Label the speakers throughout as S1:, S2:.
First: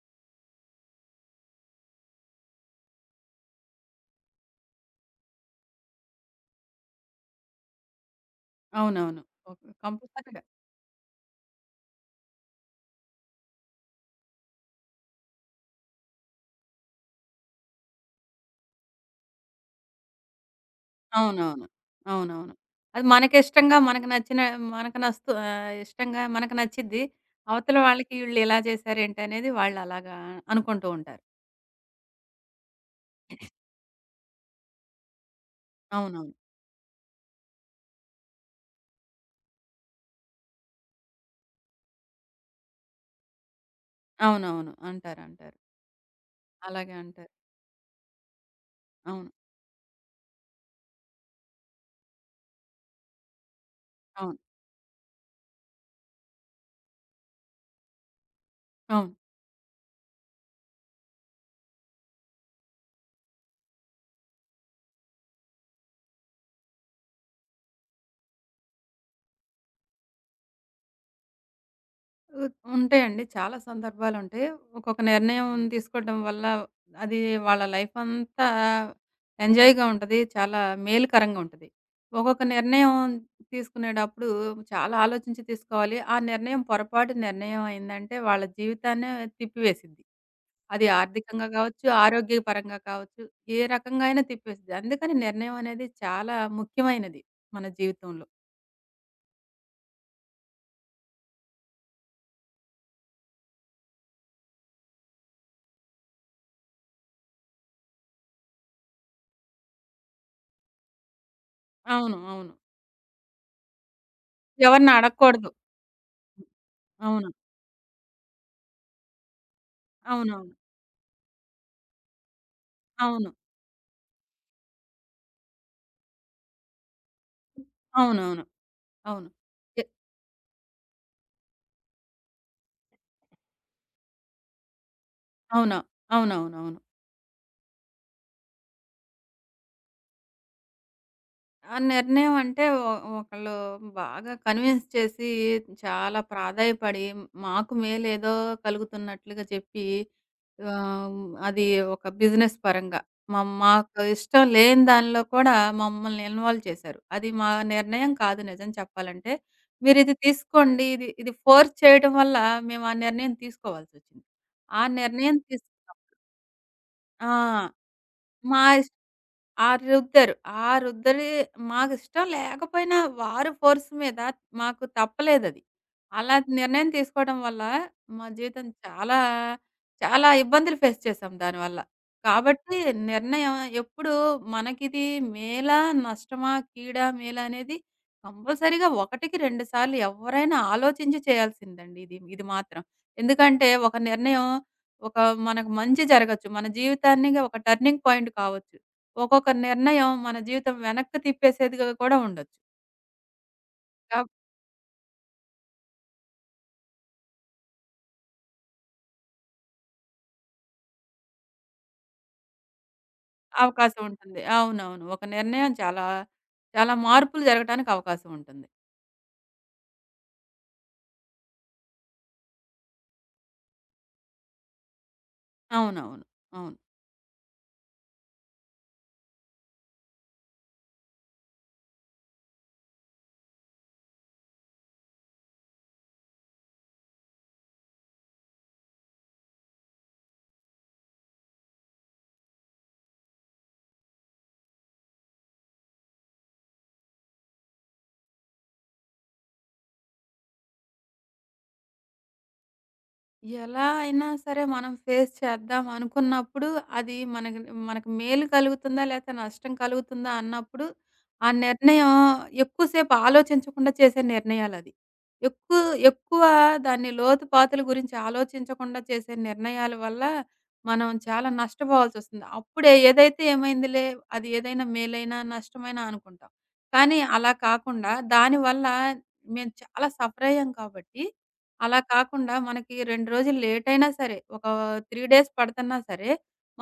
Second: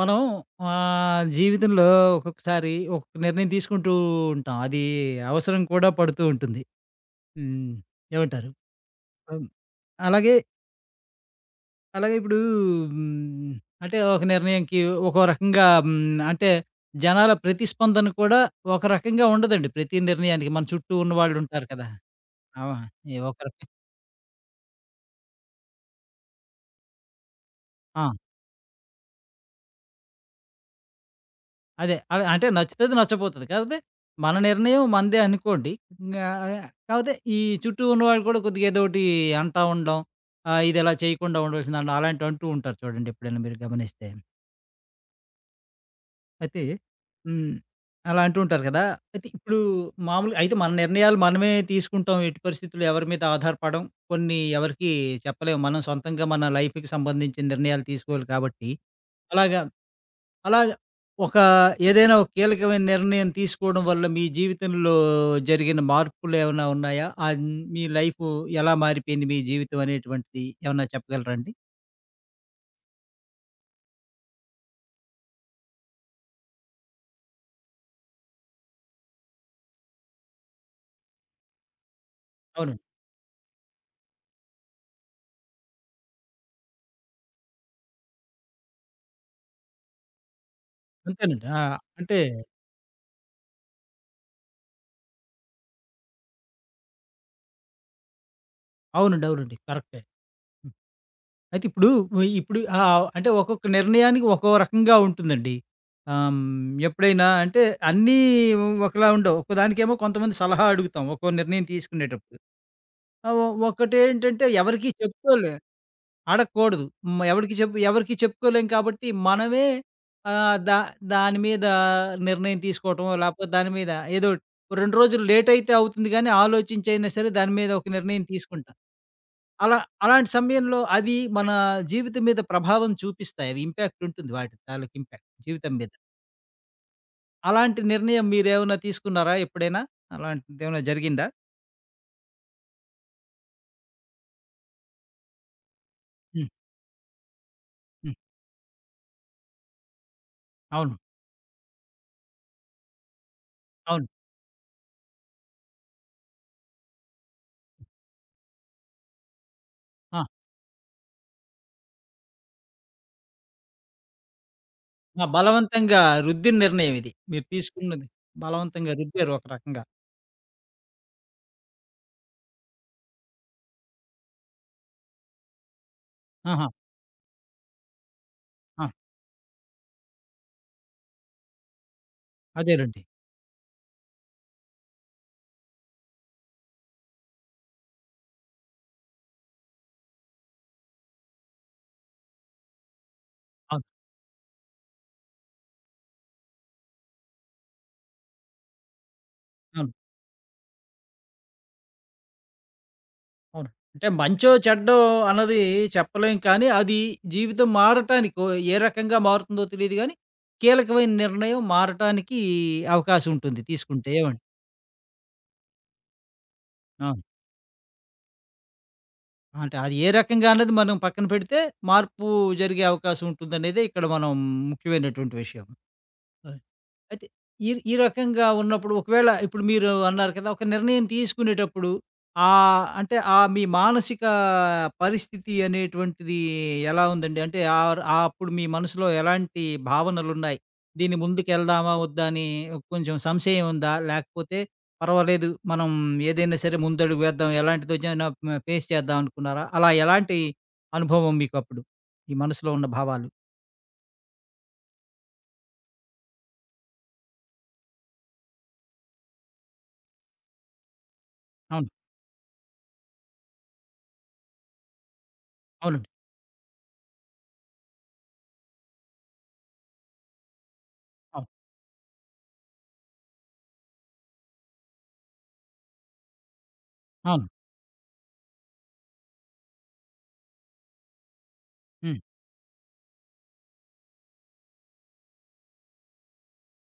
S1: మనం జీవితంలో ఒక్కొక్కసారి ఒక్కొక్క నిర్ణయం తీసుకుంటూ ఉంటాం. అది అవసరం కూడా పడుతూ ఉంటుంది. హ్మ్. ఏమంటారు?
S2: అవునవును.
S1: హ్మ్.
S2: ఓకే.
S1: అలాగే,
S2: కంపల్సరీగా.
S1: అలాగే, ఇప్పుడు హ్మ్, అంటే ఒక నిర్ణయంకి ఒక్కో రకంగా అంటే జనాల ప్రతిస్పందన కూడా ఒక రకంగా ఉండదండి. ప్రతి నిర్ణయానికి మన చుట్టూ ఉన్నవాళ్ళుంటారు
S2: అవునవును.
S1: కదా!
S2: అవునవును.
S1: ఆ!
S2: అది
S1: ఈ ఒక రక
S2: మనకిష్టంగా, మనకు నచ్చిన మనకు నస్తు ఇష్టంగా మనకు నచ్చిద్ది. అవతల
S1: ఆ!
S2: వాళ్ళకి ఈళ్ళు ఇలా చేశారేంటి అనేది వాళ్ళు అలాగా అనుకుంటూ ఉంటారు.
S1: అదే. అలా అంటే నచ్చుతది, నచ్చపోతది. కాకపోతే మన నిర్ణయం మనదే అనుకోండి. ఇంగా
S2: అవునవును.
S1: కాపోతే ఈ చుట్టూ ఉన్నవాళ్ళు కూడా కొద్దిగా ఏదోకటి అంటా ఉండడం, ఇదిలా చేయకుండా ఉండవలసిందండం అలాంటివి అంటూ ఉంటారు చూడండి ఎప్పుడైనా మీరు గమనిస్తే.
S2: అవునవును. అంటారు. అంటారు.
S1: అయితే
S2: అలాగే అంటారు.
S1: హ్మ్. అలా అంటూ ఉంటారు కదా! అయితే
S2: అవును.
S1: ఇప్పుడు మామూలుగా అయితే మన నిర్ణయాలు మనమే తీసుకుంటాం. ఎట్టి పరిస్థితుల్లో ఎవరి మీద ఆధారపడం. కొన్ని
S2: అవును.
S1: ఎవరికీ చెప్పలేము. మనం సొంతంగా మన లైఫ్‌కి సంబంధించిన నిర్ణయాలు తీసుకోవాలి కాబట్టి
S2: అవును.
S1: అలాగా అలా ఒక ఏదైనా ఒక కీలకమైన నిర్ణయం తీసుకోవడం వల్ల మీ జీవితంలో జరిగిన మార్పులేవన్నా ఉన్నాయా? మీ లైఫు ఎలా మారిపోయింది మీ జీవితం అనేటువంటిది ఏమన్నా చెప్పగలరా అండి?
S2: ఉ ఉంటాయండి. చాలా సందర్భాలుంటాయి. ఒక్కొక్క నిర్ణయం తీసుకోవడం వల్ల అది వాళ్ళ లైఫ్ అంతా ఎంజాయ్‌గా ఉంటది. చాలా మేలుకరంగా ఉంటది. ఒక్కొక్క
S1: అవునండి.
S2: నిర్ణయం తీసుకునేటప్పుడు చాలా ఆలోచించి తీసుకోవాలి. ఆ నిర్ణయం పొరపాటు నిర్ణయం అయిందంటే వాళ్ళ జీవితాన్నే తిప్పివేసిద్ది. అది
S1: అంతేనండి.
S2: ఆర్థికంగా
S1: ఆ!
S2: కావచ్చు,
S1: అంటే
S2: ఆరోగ్యపరంగా కావచ్చు, ఏ రకంగా అయినా తిప్పేసిద్ది. అందుకని నిర్ణయం అనేది చాలా ముఖ్యమైనది మన జీవితంలో.
S1: అవునండి. అవునండి. కరెక్టే. హ్మ్. అయితే ఇప్పుడు, ఇప్పుడు అంటే ఒక్కొక్క నిర్ణయానికి ఒక్కో రకంగా ఉంటుందండి. ఆహ్, హ్మ్, ఎప్పుడైనా అంటే అన్నీ ఒకలా ఉండవు. ఒక్కదానికేమో కొంతమంది సలహా అడుగుతాం. ఒక్కో నిర్ణయం
S2: అవును.
S1: తీసుకునేటప్పుడు.
S2: అవును.
S1: ఒకటేంటంటే ఎవరికీ
S2: ఎవరిని అడగకూడదు.
S1: చెప్పుకోలే అడగకూడదు. హ్మ్.
S2: అవును.
S1: ఎవడికి చెప్పు ఎవరికీ చెప్పుకోలేం కాబట్టి మనమే
S2: అవునవును.
S1: ఆహ్, దా దాని మీద నిర్ణయం తీసుకోవటమో,
S2: అవును.
S1: లేకపోతే దాని మీద ఏదోటి. ఓ 2 రోజులు లేట్ అయితే అవుతుంది గానీ, ఆలోచించైనా సరే దాని మీద ఒక నిర్ణయం
S2: అవునవును.
S1: తీసుకుంటా.
S2: అవును.
S1: అలా
S2: ఎ
S1: అలాంటి సమయంలో అవి మన జీవితం మీద ప్రభావం చూపిస్తాయి. అవి ఇంపాక్ట్ ఉంటుంది. వాటి తాలూకు ఇంపాక్ట్ జీవితం
S2: అవును.
S1: మీద.
S2: అవునవునవును.
S1: అలాంటి నిర్ణయం మీరేమన్నా తీసుకున్నారా ఎప్పుడైనా? అలాంటిదేమన్నా జరిగిందా?
S2: ఆ నిర్ణయం అంటే ఒకళ్ళు బాగా కన్విన్స్ చేసి చాలా
S1: హ్మ్.
S2: ప్రాధాయపడి మాకు
S1: హ్మ్.
S2: మేలేదో కలుగుతున్నట్లుగా చెప్పి
S1: అవును.
S2: ఆహ్, అది ఒక బిజినెస్ పరంగా మాకు
S1: అవును.
S2: ఇష్టం లేని దానిలో కూడా మమ్మల్ని ఇన్వాల్వ్ చేశారు. అది మా నిర్ణయం కాదు నిజం చెప్పాలంటే. మీరిది
S1: ఆ!
S2: తీసుకోండి. ఇది ఇది ఫోర్స్ చేయడం వల్ల మేము ఆ నిర్ణయం తీసుకోవాల్సొచ్చింది. ఆ
S1: ఆ!
S2: నిర్ణయం తీస్
S1: బలవంతంగా రుద్దిన నిర్ణయం ఇది.
S2: ఆ!
S1: మీరు తీసుకున్నది
S2: మా ఇస్
S1: బలవంతంగా రుద్దారు ఒక రకంగా.
S2: ఆరు రుద్దారు. ఆ రుద్దలి మాకిష్టం లేకపోయినా వారు ఫోర్స్ మీద మాకు తప్పలేదది. అలా
S1: ఆహా!
S2: నిర్ణయం తీసుకోవడం వల్ల మా జీవితం
S1: ఆ!
S2: చాలా, చాలా ఇబ్బందులు ఫేస్ చేశాం దానివల్ల. కాబట్టి
S1: అదేలెండి.
S2: నిర్ణయం ఎప్పుడు మనకిది మేలా, నష్టమా, కీడా, మేలా అనేది కంపల్సరీగా ఒకటికి 2 సార్లు ఎవరైనా ఆలోచించి చేయాల్సిందండి ఇది. ఇది మాత్రం. ఎందుకంటే
S1: అవును.
S2: ఒక నిర్ణయం ఒక మనకు మంచి జరగొచ్చు. మన జీవితాన్నిగా ఒక టర్నింగ్ పాయింట్ కావచ్చు. ఒక్కొక్క
S1: అవును.
S2: నిర్ణయం మన జీవితం వెనక్కి తిప్పేసేదిగా కూడా ఉండొచ్చు.
S1: అవును. అంటే
S2: ఆవ్
S1: మంచో, చెడ్డో అన్నది చెప్పలేం కానీ, అది జీవితం మారటానికి ఓ ఏ రకంగా మారుతుందో తెలీదు గానీ, కీలకమైన నిర్ణయం మారటానికి అవకాశం ఉంటుంది
S2: అవకాశం
S1: తీసుకుంటే. ఏవండి?
S2: ఉంటుంది. అవునవును. ఒక నిర్ణయం చాలా, చాలా
S1: అవును.
S2: మార్పులు జరగటానికి అవకాశం ఉంటుంది.
S1: అంటే అది ఏ రకంగా అన్నది మనం పక్కన పెడితే, మార్పు జరిగే అవకాశం ఉంటుందనేదే ఇక్కడ మనం ముఖ్యమైనటువంటి విషయం.
S2: అవునవును.
S1: ఆ!
S2: అవును.
S1: అయితే ఈ ఈ రకంగా ఉన్నప్పుడు ఒకవేళ ఇప్పుడు మీరు అన్నారు కదా! ఒక నిర్ణయం తీసుకునేటప్పుడు అంటే మీ మానసిక పరిస్థితి అనేటువంటిది ఎలా ఉందండి? అంటే అప్పుడు మీ మనసులో ఎలాంటి భావనలున్నాయి? దీని ముందుకెళ్దామా? వద్దా? అని కొంచెం సంశయం ఉందా? లేకపోతే పర్వాలేదు మనం ఏదైనా సరే ముందడుగు వేద్దాం. ఎలాంటిదొచ్చినా ఫేస్ చేద్దాం అనుకున్నారా? అలా ఎలాంటి అనుభవం మీకప్పుడు? ఈ మనసులో ఉన్న భావాలు?
S2: ఎలా అయినా సరే మనం ఫేస్ చేద్దాం అనుకున్నప్పుడు, అది మనకి మనకు మేలు కలుగుతుందా? లేతే నష్టం కలుగుతుందా? అన్నప్పుడు, ఆ
S1: అవును.
S2: నిర్ణయం ఎక్కువ సేపు ఆలోచించకుండా చేసే నిర్ణయాలది. ఎక్కువ
S1: అవునండి.
S2: ఎక్కువ దాన్ని లోతుపాతుల గురించి ఆలోచించకుండా చేసే నిర్ణయాల వల్ల, మనం
S1: అవును.
S2: చాలా నష్టపోవాల్సొస్తుంది. అప్పుడే ఏదైతే ఏమైందిలే, అది ఏదైనా మేలైనా, నష్టమైనా అనుకుంటాం. కానీ
S1: అవును.
S2: అలా కాకుండా, దానివల్ల మేము చాలా సఫరయ్యాం కాబట్టి అలా
S1: హ్మ్.
S2: కాకుండా మనకి 2 రోజులు లేట్ అయినా సరే, ఒక 3 డేస్ పడతన్నా సరే,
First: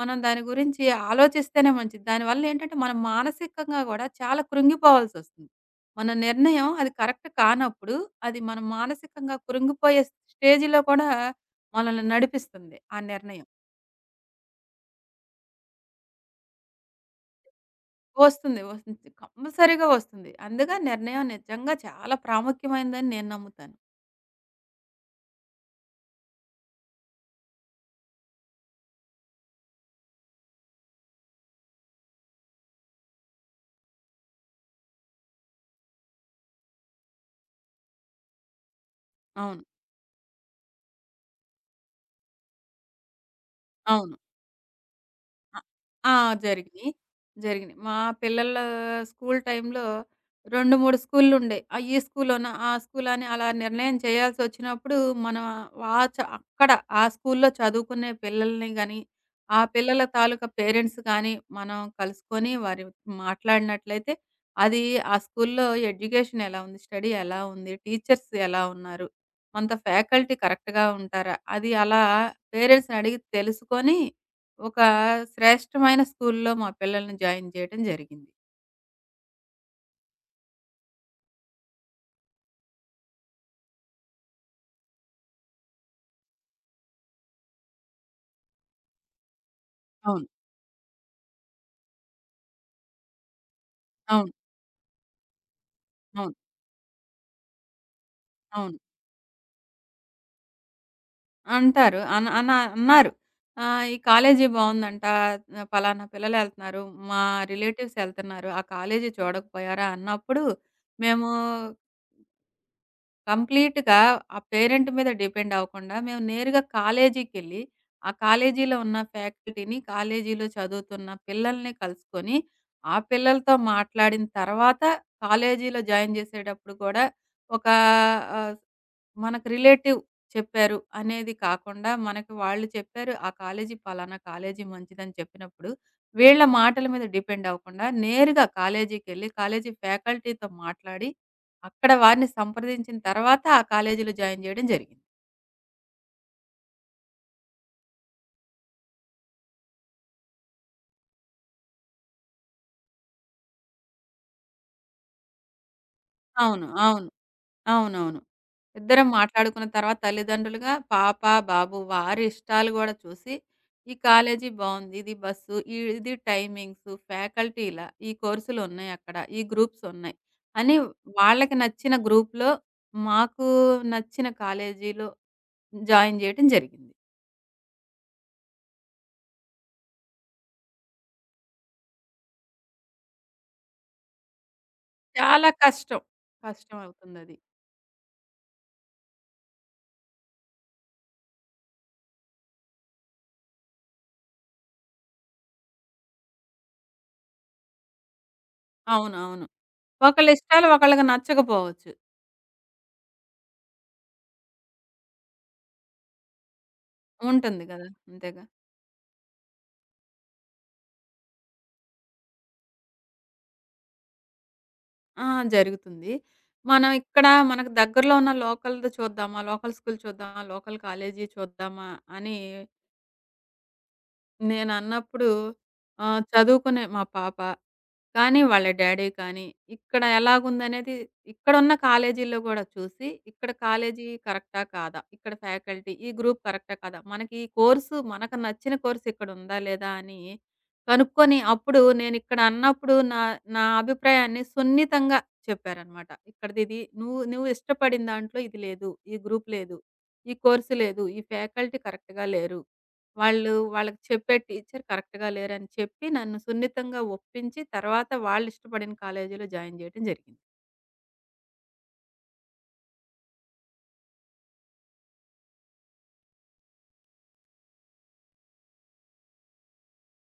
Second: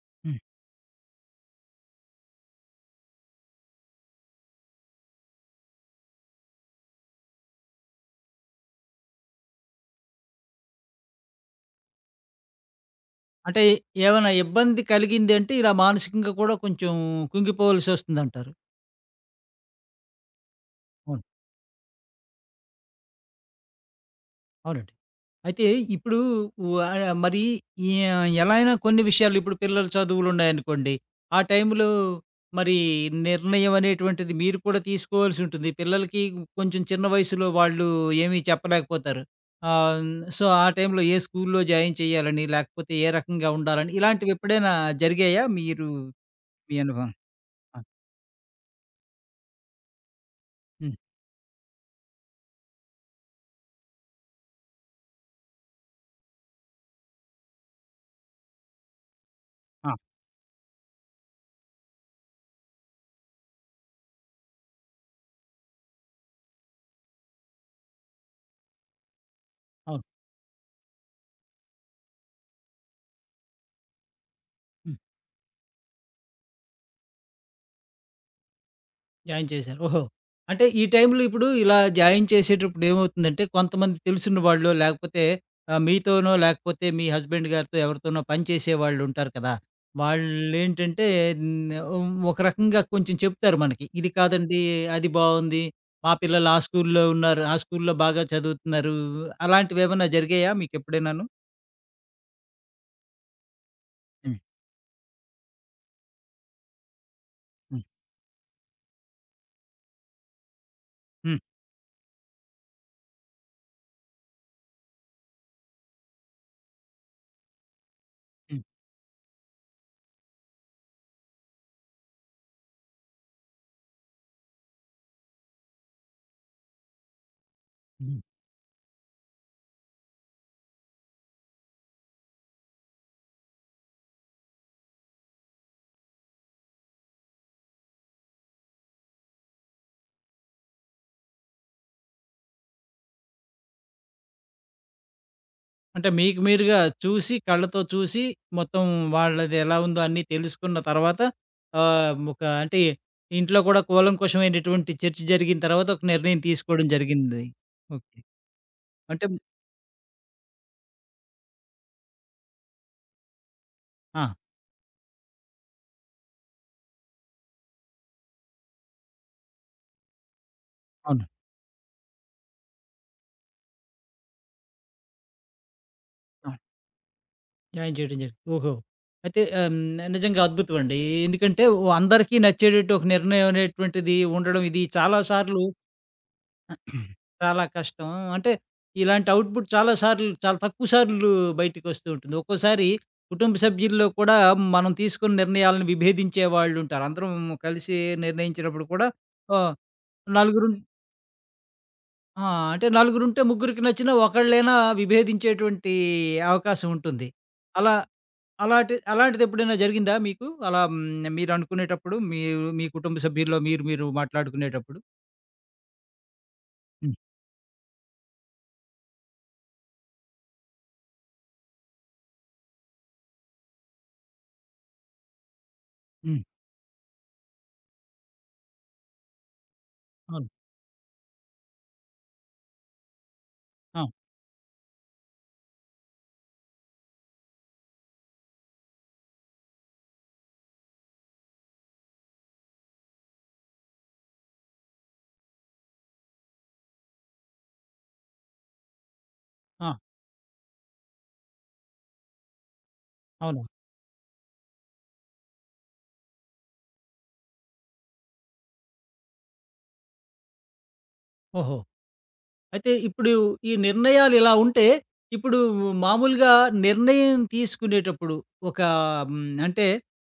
S2: మనం
S1: హ్మ్.
S2: దాని గురించి ఆలోచిస్తేనే మంచిది. దానివల్ల ఏంటంటే, మనం మానసికంగా గూడా చాలా కృంగిపోవాల్సొస్తుంది. మన నిర్ణయం అది కరెక్ట్ కానప్పుడు, అది మనం మానసికంగా కృంగిపోయే స్టేజ్‌లో కూడా మనల్ని నడిపిస్తుంది ఆ నిర్ణయం.
S1: అంటే ఏమైనా ఇబ్బంది కలిగింది అంటే ఇలా మానసికంగా కూడా కొంచెం కుంగిపోవలసి వస్తుందంటారు.
S2: వస్తుంది. వస్తుంది. కంపల్సరీగా వస్తుంది. అందుగా
S1: అవును.
S2: నిర్ణయం నిజంగా చాలా ప్రాముఖ్యమైనదని నేను నమ్ముతాను.
S1: అవునండి. అయితే ఇప్పుడు వా మరి ఈ ఎలా అయినా కొన్ని విషయాలు ఇప్పుడు పిల్లల చదువులున్నాయనుకోండి. ఆ టైంలో మరి నిర్ణయం అనేటువంటిది మీరు కూడా తీసుకోవాల్సి ఉంటుంది. పిల్లలకి కొంచెం చిన్న వయసులో వాళ్ళు ఏమీ చెప్పలేకపోతారు.
S2: అవును.
S1: ఆహ్, హ్మ్. సో, ఆ టైంలో ఏ స్కూల్లో జాయిన్ చేయాలని, లేకపోతే ఏ రకంగా ఉండాలని
S2: అవును.
S1: ఇలాంటివి ఎప్పుడైనా జరిగాయా?
S2: అ
S1: మీరు
S2: ఆ!
S1: మీ
S2: జరిగినియి.
S1: అనుభవం?
S2: జరిగినియి.
S1: ఆ!
S2: మా పిల్లల స్కూల్ టైమ్‌లో 2,
S1: హ్మ్.
S2: 3 స్కూల్లుండేయి. ఈ స్కూలోనా, ఆ స్కూలా అని అలా నిర్ణయం చేయాల్సొచ్చినప్పుడు, మనం వా చ అక్కడ ఆ స్కూల్లో చదువుకునే పిల్లల్ని గాని, ఆ
S1: ఆ!
S2: పిల్లల తాలూకా పేరెంట్స్ గాని, మనం కలుసుకొని వారి మాట్లాడినట్లయితే, అది ఆ స్కూల్లో ఎడ్యుకేషన్ ఎలా ఉంది? స్టడీ ఎలా ఉంది? టీచర్స్ ఎలా ఉన్నారు? మనతో
S1: అవును.
S2: ఫ్యాకల్టీ కరెక్ట్‌గా ఉంటారా? అది అలా పేరెంట్స్‌ని అడిగి తెలుసుకొని ఒక
S1: హ్మ్.
S2: శ్రేష్టమైన స్కూల్‌లో మా పిల్లల్ని జాయిన్ చేయడం జరిగింది.
S1: జాయిన్ చేశారు. ఓహో! అంటే ఈ టైంలో ఇప్పుడు ఇలా జాయిన్ చేసేటప్పుడు ఏమవుతుందంటే, కొంతమంది తెలిసిన వాళ్ళో లేకపోతే మీతోనో లేకపోతే మీ హస్బెండ్ గారితో ఎవరితోనో పనిచేసేవాళ్ళు ఉంటారు కదా!
S2: అవును.
S1: వాళ్ళేంటంటే ఒక రకంగా కొంచెం చెప్తారు మనకి. ఇది
S2: అవును.
S1: కాదండి, అది బావుంది. మా
S2: అవును.
S1: పిల్లలు ఆ స్కూల్‌లో ఉన్నారు. ఆ స్కూల్‌లో బాగా
S2: అవును.
S1: చదువుతున్నారు. అలాంటివేమన్నా జరిగాయా మీకెప్పుడైనాను?
S2: అంటారు. అన అన అన్నారు. "ఈ
S1: హ్మ్.
S2: కాలేజీ బావుందంట. పలానా పిల్లలెళ్తున్నారు. మా
S1: హ్మ్.
S2: రిలేటివ్స్ ఎళ్తున్నారు. ఆ కాలేజీ చూడకపోయారా?" అన్నప్పుడు, మేము
S1: హ్మ్.
S2: కంప్లీట్‌గా ఆ పేరెంట్ మీద డిపెండ్ అవ్వకుండా మేము నేరుగా కాలేజీకెళ్ళి, ఆ కాలేజీలో ఉన్న ఫ్యాకల్టీని, కాలేజీలో చదువుతున్న పిల్లల్ని కలుసుకొని, ఆ పిల్లలతో మాట్లాడిన తర్వాత కాలేజీలో జాయిన్ చేసేటప్పుడు కూడా ఒక
S1: హ్మ్.
S2: ఆహ్, మనకు రిలేటివ్ చెప్పారు అనేది కాకుండా, మనకు వాళ్ళు చెప్పారు ఆ కాలేజీ పలానా కాలేజీ మంచిదని చెప్పినప్పుడు, వీళ్ళ మాటల మీద డిపెండ్ అవ్వకుండా నేరుగా కాలేజీకెళ్ళి, కాలేజీ ఫ్యాకల్టీతో మాట్లాడి అక్కడ వారిని సంప్రదించిన తర్వాత ఆ కాలేజీలో జాయిన్ జేయడం జరిగింది.
S1: అంటే మీకు మీరుగా చూసి, కళ్ళతో చూసి, మొత్తం వాళ్ళది ఎలా ఉందో అన్నీ తెలుసుకున్న తర్వాత ఒక అంటే ఇంట్లో కూడా కూలంకషమైనటువంటి చర్చ జరిగిన తర్వాత ఒక నిర్ణయం
S2: అవును.
S1: తీసుకోవడం
S2: అవును.
S1: జరిగింది. ఓకే.
S2: అవునవును. ఇద్దరం
S1: అంటే
S2: మాట్లాడుకున్న తర్వాత తల్లిదండ్రులుగా పాప, బాబు వారి ఇష్టాలు గూడా చూసి, ఈ
S1: ఆ!
S2: కాలేజీ బావుంది. ఇది బస్సు, ఇది టైమింగ్స్, ఫ్యాకల్టీ ఇలా, ఈ కోర్సులున్నాయి అక్కడ, ఈ గ్రూప్స్ ఉన్నాయి అని
S1: అవును.
S2: వాళ్ళకి నచ్చిన గ్రూప్‌లో మాకు నచ్చిన కాలేజీలో జాయిన్ జేయటం
S1: అవును.
S2: జరిగింది.
S1: జాయిన్ చేయడం జరిగింది. ఓహో! అయితే నిజంగా అద్భుతమండి. ఎందుకంటే, ఓ అందరికీ నచ్చేటట్టు ఒక నిర్ణయం అనేటువంటిది ఉండడం, ఇది చాలా
S2: చాలా
S1: సార్లు
S2: కష్టం.
S1: ఆ!
S2: కష్టం అవుతుందది.
S1: చాలా కష్టం. అంటే ఇలాంటి ఔట్‌పుట్ చాలా సార్లు చాలా తక్కువ సార్లు బయటికొస్తూ ఉంటుంది. ఒక్కోసారి కుటుంబ సభ్యుల్లో కూడా మనం తీసుకున్న నిర్ణయాలను విభేదించే వాళ్ళుంటారు. అందరం కలిసి నిర్ణయించినప్పుడు కూడా
S2: అవునవును.
S1: ఆహ్,
S2: ఒకళ్ళ ఇష్టాలు
S1: నలుగురు
S2: ఒకళ్ళకి నచ్చకపోవచ్చు.
S1: ఆ! అంటే నలుగురుంటే ముగ్గురికి నచ్చినా ఒకళ్ళైనా విభేదించేటువంటి అవకాశం ఉంటుంది.
S2: ఉంటుంది గదా!
S1: అలా
S2: అంతేగా.
S1: అలాంటిదెప్పుడైనా జరిగిందా మీకు? అలా హ్మ్. మీరనుకునేటప్పుడు మీరు మీ కుటుంబ సభ్యుల్లో మీరు మీరు మాట్లాడుకునేటప్పుడు?
S2: ఆ! జరుగుతుంది. మనం
S1: హ్మ్.
S2: ఇక్కడ మనకు దగ్గరలో ఉన్న లోకల్‌ది చూద్దామా, లోకల్ స్కూల్ చూద్దామా, లోకల్ కాలేజీ చూద్దామా అని నేనన్నప్పుడు
S1: హ్మ్.
S2: చదువుకునే మా పాప కానీ వాళ్ళ డ్యాడీ కానీ, ఇక్కడ
S1: అవును.
S2: ఎలాగుందనేది ఇక్కడున్న కాలేజీల్లో గూడా చూసి, ఇక్కడ
S1: ఆ!
S2: కాలేజీ కరెక్టా? కాదా? ఇక్కడ ఫ్యాకల్టీ, ఈ గ్రూప్ కరెక్టా? కాదా? మనకి ఈ కోర్సు మనకు నచ్చిన కోర్స్ ఇక్కడుందా? లేదా? అని కనుక్కొని, అప్పుడు నేనిక్కడ అన్నప్పుడు నా నా అభిప్రాయాన్ని సున్నితంగా చెప్పారనమాట. ఇక్కడిదిది నువ్వు నువ్వు ఇష్టపడిన దాంట్లో ఇది లేదు. ఈ గ్రూప్ లేదు.
S1: ఆ!
S2: ఈ కోర్స్ లేదు. ఈ ఫ్యాకల్టీ కరెక్ట్‌గా లేరు. వాళ్ళు
S1: అవును.
S2: వాళ్ళకి చెప్పే టీచర్ కరెక్ట్‌గా లేరని చెప్పి, నన్ను సున్నితంగా ఒప్పించి, తర్వాత వాళ్ళిష్టపడిన కాలేజీలో జాయిన్ చేయడం జరిగింది.
S1: ఓహో! అయితే ఇప్పుడు ఈ నిర్ణయాలు ఇలా ఉంటే, ఇప్పుడు మామూలుగా నిర్ణయం తీసుకునేటప్పుడు ఒక అంటే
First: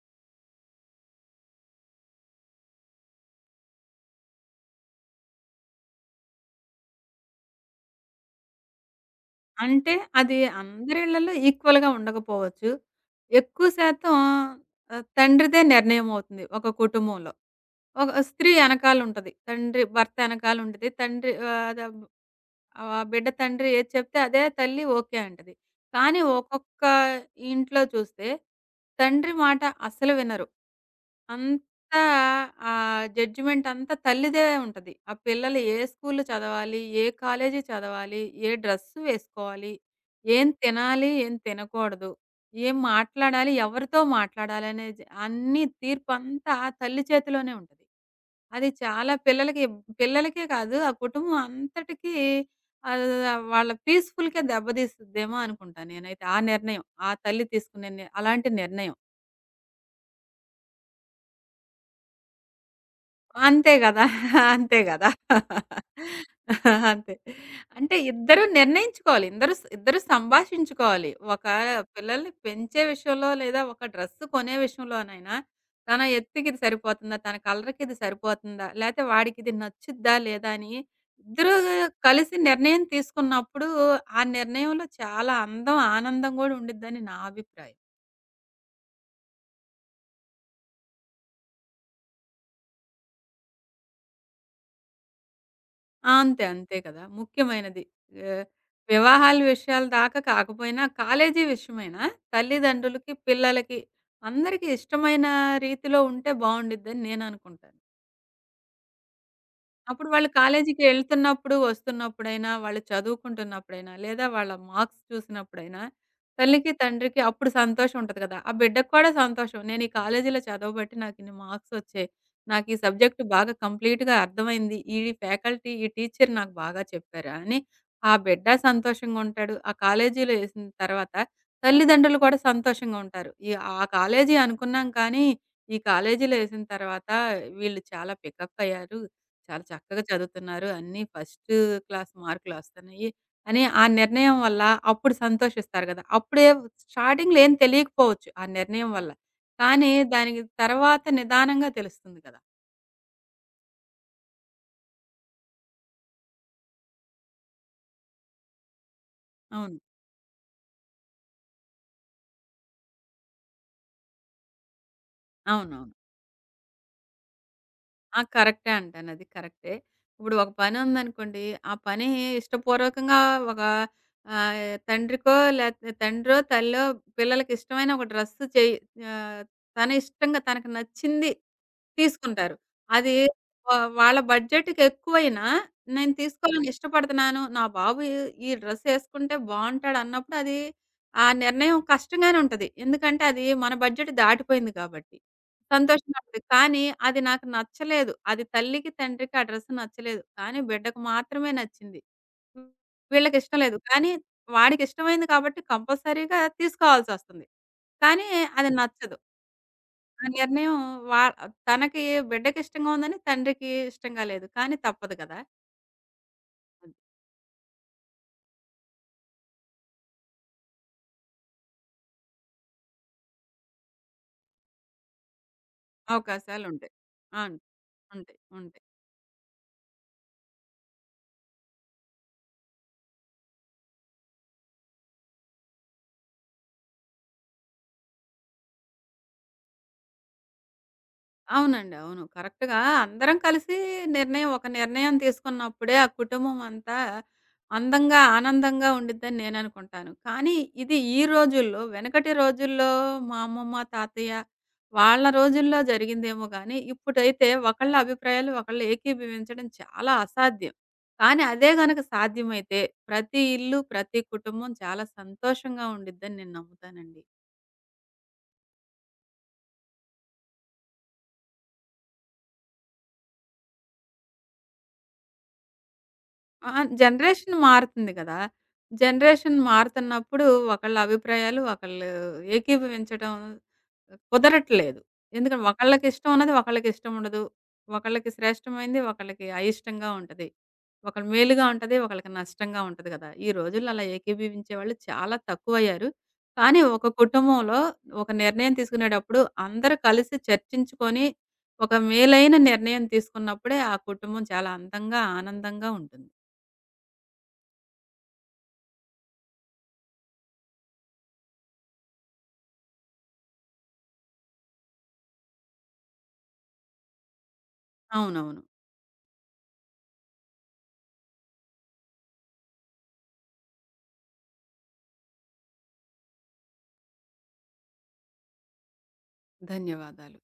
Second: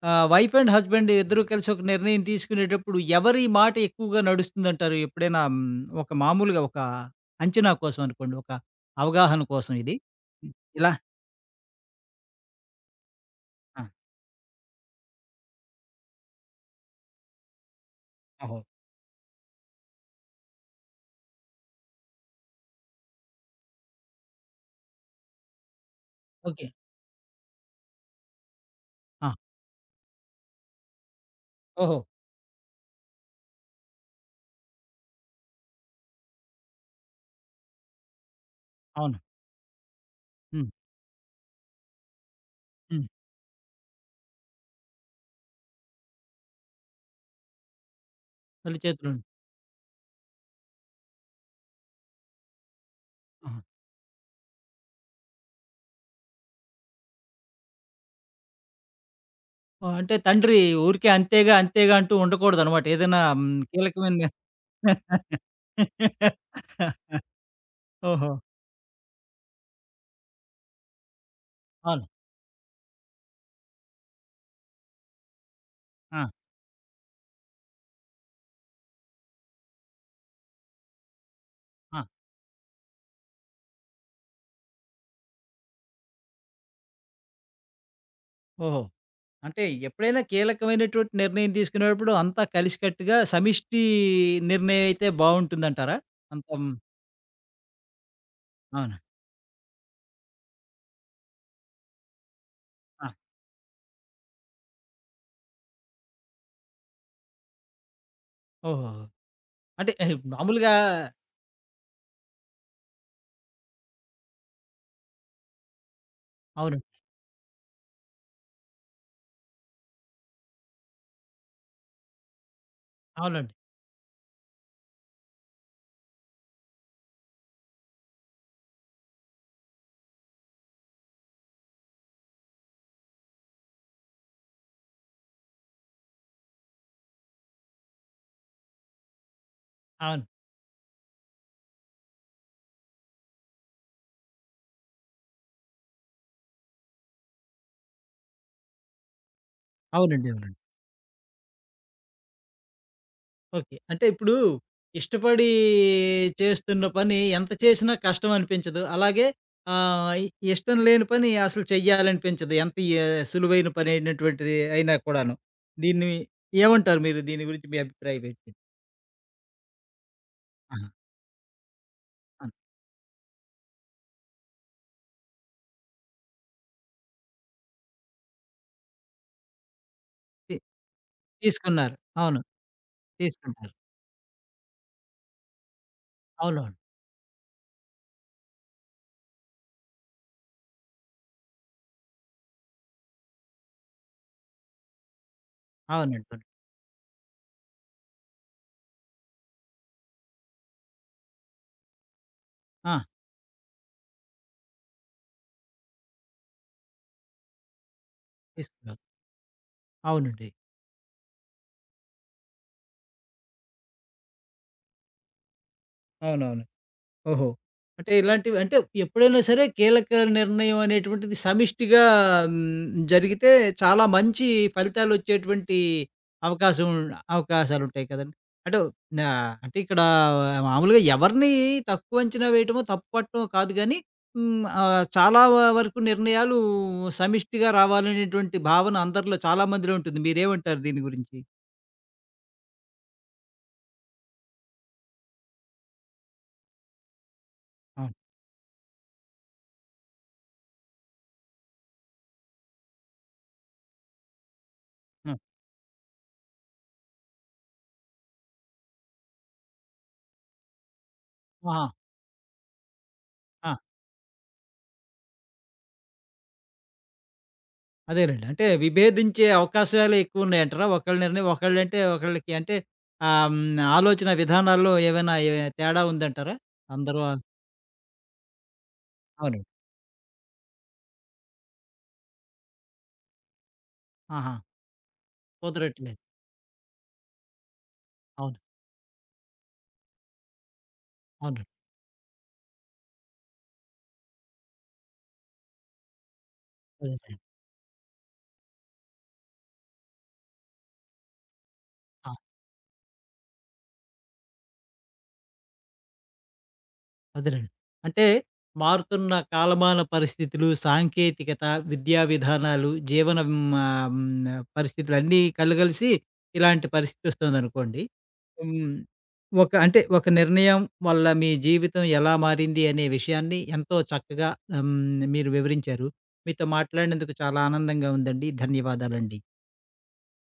S1: వైఫ్ అండ్ హస్బెండ్ ఇద్దరూ కలిసి ఒక నిర్ణయం తీసుకునేటప్పుడు ఎవరి మాట ఎక్కువగా నడుస్తుందంటారు? ఎప్పుడైనా ఒక మామూలుగా ఒక అంచనా కోసం అనుకోండి. ఒక అవగాహన కోసం
S2: అంటే
S1: ఇది.
S2: అది
S1: హ్మ్. ఇలా
S2: అందరిళ్ళలో ఈక్వల్‌గా ఉండకపోవచ్చు. ఎక్కువ
S1: ఆ!
S2: శాతం తండ్రిదే నిర్ణయం అవుతుంది ఒక కుటుంబంలో. ఒక స్త్రీ
S1: ఓహో!
S2: ఎనకాలుంటది. తండ్రి భర్త ఎనకాలుంటది. తండ్రి ఆహ్, అద ఆ బిడ్డ తండ్రి ఏది చెప్తే అదే తల్లి ఓకే అంటది. కానీ
S1: ఓకే.
S2: ఒక్కొక్క ఇంట్లో చూస్తే
S1: ఆ!
S2: తండ్రి మాట అస్సలు వినరు.
S1: ఓహో!
S2: అంతా జడ్జిమెంట్ అంతా తల్లిదే ఉంటది. ఆ పిల్లలు ఏ స్కూల్ చదవాలి? ఏ కాలేజీ చదవాలి? ఏ డ్రెస్
S1: అవును.
S2: వేసుకోవాలి? ఏం
S1: హ్మ్.
S2: తినాలి? ఏం తినకూడదు? ఏం
S1: హ్మ్.
S2: మాట్లాడాలి, ఎవరితో మాట్లాడాలనే అన్ని తీర్పంతా ఆ తల్లి చేతిలోనే ఉంటది. అది
S1: తల్లి చేతిలో
S2: చాలా పిల్లలకే కాదు, ఆ కుటుంబం అంతటికి ఆహ్,
S1: ఆహా!
S2: వాళ్ళ పీస్‌ఫుల్‌కే దెబ్బతీస్తదేమో అనుకుంటా నేనైతే. ఆ నిర్ణయం, ఆ తల్లి తీసుకునే అలాంటి నిర్ణయం.
S1: ఓహ్! అంటే తండ్రి ఊరికే అంతేగా, అంతేగా అంటూ ఉండకూడదనమాట. ఏదైనా
S2: అంతే గదా!
S1: కీలకమైన
S2: అంతే గదా! అంతే. అంటే
S1: ఓహో!
S2: ఇద్దరు నిర్ణయించుకోవాలి. ఇందరు స్ ఇద్దరు సంభాషించుకోవాలి. ఒక
S1: అవును.
S2: పిల్లల్ని పెంచే విషయంలో లేదా ఒక డ్రెస్ కొనే విషయంలోనైనా తన
S1: ఆ!
S2: ఎత్తుకి ఇది సరిపోతుందా? తన కలర్‌కి ఇది సరిపోతుందా? లేతే వాడికిది నచ్చుద్దా? లేదా? అని ఇద్దరు
S1: ఆ!
S2: కలిసి నిర్ణయం తీసుకున్నప్పుడు ఆ నిర్ణయంలో చాలా అందం, ఆనందం గూడా ఉండిద్దని నా అభిప్రాయం.
S1: ఓహో! అంటే ఎప్పుడైనా కీలకమైనటువంటి నిర్ణయం తీసుకునేటప్పుడు అంతా కలిసికట్టుగా సమిష్టి నిర్ణయం అయితే బావుంటుందంటారా?
S2: ఆ! అంతే.
S1: అంత హ్మ్.
S2: అంతే కదా! ముఖ్యమైనది. ఆహ్,
S1: అవును.
S2: వివాహాల విషయాల దాకా కాకపోయినా, కాలేజీ విషయమైనా
S1: ఆ!
S2: తల్లిదండ్రులకి, పిల్లలకి అందరికీ ఇష్టమైన రీతిలో ఉంటే బావుండిద్దని నేననుకుంటాను.
S1: ఓహోహో! అంటే ఏ,
S2: అప్పుడు వాళ్ళు
S1: మామూలుగా
S2: కాలేజీకి ఎళ్తున్నప్పుడు, వస్తున్నప్పుడైనా, వాళ్ళు చదువుకుంటున్నప్పుడైనా, లేదా వాళ్ళ మార్క్స్ చూసినప్పుడైనా, తల్లికి,
S1: అవును.
S2: తండ్రికి అప్పుడు సంతోషం ఉంటది కదా! ఆ బిడ్డకి కూడా సంతోషం. నేను ఈ కాలేజీలో చదవబట్టి నాకిన్ని మార్క్స్ వచ్చాయి. నాకు ఈ సబ్జెక్ట్
S1: అవునండి.
S2: బాగా కంప్లీట్‌గా అర్థమైంది. ఈ ఫ్యాకల్టీ, ఈ టీచర్ నాకు బాగా చెప్పారా అని ఆ బిడ్డ సంతోషంగా ఉంటాడు. ఆ కాలేజీలో ఏసిన తర్వాత తల్లిదండ్రులు కూడా సంతోషంగా ఉంటారు. ఆ కాలేజీ అనుకున్నాం కానీ, ఈ కాలేజీలో ఏసిన తర్వాత వీళ్ళు చాలా పికప్ అయ్యారు. చాలా చక్కగా
S1: అవును.
S2: చదువుతున్నారు. అన్నీ ఫస్ట్ క్లాస్ మార్కులొస్తున్నాయి అని ఆ నిర్ణయం వల్ల అప్పుడు సంతోషిస్తారు గదా! అప్పుడే స్టార్టింగ్‌లో ఏం తెలియకపోవచ్చు ఆ నిర్ణయం వల్ల. కానీ
S1: అవునండి.
S2: దానికి
S1: అవునండి.
S2: తర్వాత నిదానంగా తెలుస్తుంది కదా!
S1: ఓకే. అంటే ఇప్పుడు ఇష్టపడి చేస్తున్న పని ఎంత చేసినా కష్టం అనిపించదు. అలాగే
S2: అవును.
S1: ఆహ్, ఇష్టం లేని పని అసలు చెయ్యాలనిపించదు. ఎంత ఏ సులువైన పనైనటువంటిది అయినా కూడాను.
S2: అవునవును.
S1: దీన్ని ఏమంటారు మీరు? దీని గురించి మీ
S2: ఆ!
S1: అభిప్రాయం ఏంటి?
S2: కరెక్టే అంటానది కరెక్టే. ఇప్పుడు ఒక పని
S1: ఆహా!
S2: ఉందనుకోండి, ఆ పని
S1: ఆ!
S2: ఇష్టపూర్వకంగా ఒక ఆహ్, తండ్రికో లేతే తండ్రో, తల్లో పిల్లలకి ఇష్టమైన ఒక డ్రెస్ చేయి ఆహ్, తన ఇష్టంగా
S1: తి
S2: తనకు నచ్చింది
S1: తీసుకున్నారు. అవును.
S2: తీసుకుంటారు. అది
S1: తీసుకుంటారు.
S2: వాళ్ళ బడ్జెట్‌కి ఎక్కువైనా నేను తీసుకోవాలని
S1: అవునవును.
S2: ఇష్టపడుతున్నాను. నా బాబు ఈ ఈ డ్రెస్ ఏసుకుంటే బావుంటాడు అన్నప్పుడు అది ఆ నిర్ణయం కష్టంగానే ఉంటది. ఎందుకంటే అది మన బడ్జెట్ దాటిపోయింది కాబట్టి. సంతోషంగా
S1: అవునండి.
S2: ఉంటది.
S1: అవును.
S2: కానీ అది నాకు నచ్చలేదు. అది తల్లికి, తండ్రికి ఆ డ్రెస్ నచ్చలేదు. కానీ బిడ్డకు మాత్రమే నచ్చింది.
S1: ఆ!
S2: వీళ్ళకిష్టం లేదు. కానీ వాడికిష్టమైంది కాబట్టి కంపల్సరీగా తీసుకోవాల్సొస్తుంది. కానీ అది
S1: తీసుకున్నారు.
S2: నచ్చదు. ఆ
S1: అవునండి.
S2: నిర్ణయం వా తనకి బిడ్డకిష్టంగా ఉందని తండ్రికి ఇష్టంగా లేదు. కానీ తప్పదు కదా!
S1: అవునవును. ఓహో! అంటే ఇలాంటివి అంటే ఎప్పుడైనా సరే కీలక నిర్ణయం అనేటువంటిది సమిష్టిగా జరిగితే చాలా మంచి ఫలితాలొచ్చేటువంటి అవకాశం
S2: అవకాశాలుంటాయి. అవును.
S1: అవకాశాలుంటాయి కదండీ.
S2: ఉంటాయి.
S1: అంటే
S2: ఉంటాయి.
S1: నా అంటే ఇక్కడ మామూలుగా ఎవరిని తక్కువ అంచనా వేయటమో, తప్పు పట్టటమో కాదు గానీ చాలా వరకు నిర్ణయాలు సమిష్టిగా రావాలనేటువంటి భావన అందరిలో చాలా మందిలో ఉంటుంది. మీరేమంటారు దీని గురించి?
S2: అవునండి. అవును. కరెక్ట్‌గా అందరం కలిసి ఒక నిర్ణయం తీసుకున్నప్పుడే ఆ కుటుంబం అంతా
S1: అవును.
S2: అందంగా, ఆనందంగా ఉండిద్దని నేననుకుంటాను. కానీ ఇది ఈ రోజుల్లో వెనకటి రోజుల్లో మా అమ్మమ్మ, తాతయ్య వాళ్ళ
S1: ఆ!
S2: రోజుల్లో జరిగిందేమో గానీ, ఇప్పుడైతే ఒకళ్ళ అభిప్రాయాలు ఒకళ్ళు ఏకీభవించడం చాలా అసాధ్యం. కానీ అదే
S1: ఆహా!
S2: గనక సాధ్యమైతే ప్రతి
S1: ఆ!
S2: ఇల్లు, ప్రతి కుటుంబం చాలా సంతోషంగా ఉండిద్దని నేను నమ్ముతానండి.
S1: అదేనండి. అంటే విభేదించే అవకాశాలు ఎక్కువున్నాయంటారా? ఒకళ్ళ నిర్ణయం ఒకళ్ళంటే ఒకళ్ళకి అంటే ఆహ్, హ్మ్. ఆలోచన విధానాల్లో ఏవైనా ఏ తేడా ఉందంటారా?
S2: ఆ!
S1: అందరూ ఆ-
S2: జనరేషన్ మారుతుంది గదా! జనరేషన్
S1: అవునండి.
S2: మారుతున్నప్పుడు ఒకళ్ళ అభిప్రాయాలు ఒకళ్ళు ఏకీభవించడం
S1: ఆహా!
S2: కుదరట్లేదు. ఎందుకంటే ఒకళ్ళకి
S1: కుదరట్లేదు.
S2: ఇష్టం ఉన్నది ఒకళ్ళకి ఇష్టం ఉండదు. ఒకళ్ళకి
S1: అవును.
S2: శ్రేష్టమైంది ఒకళ్ళకి అయిష్టంగా ఉంటది. ఒకళ్ళ
S1: అవును.
S2: మేలుగా ఉంటది. ఒకళ్ళకి నష్టంగా ఉంటది గదా! ఈ రోజుల్లో అలా ఏకీభవించే వాళ్ళు చాలా తక్కువయ్యారు. కానీ ఒక
S1: అదేలెండి.
S2: కుటుంబంలో ఒక నిర్ణయం తీసుకునేటప్పుడు అందరూ కలిసి చర్చించుకొని ఒక
S1: ఆ!
S2: మేలైన నిర్ణయం తీసుకున్నప్పుడే ఆ కుటుంబం చాలా అందంగా, ఆనందంగా ఉంటుంది.
S1: అదేనండి. అంటే మారుతున్న కాలమాన పరిస్థితులు, సాంకేతికత, విద్యా విధానాలు, జీవన పరిస్థితులు అన్నీ కలగలిసి ఇలాంటి పరిస్థితొస్తోందనుకోండి.
S2: అవునవును.
S1: హ్మ్. ఒక అంటే ఒక నిర్ణయం వల్ల మీ జీవితం ఎలా మారింది అనే విషయాన్ని ఎంతో చక్కగా హ్మ్. మీరు వివరించారు. మీతో మాట్లాడినందుకు చాలా ఆనందంగా ఉందండి. ధన్యవాదాలండి.
S2: ధన్యవాదాలు.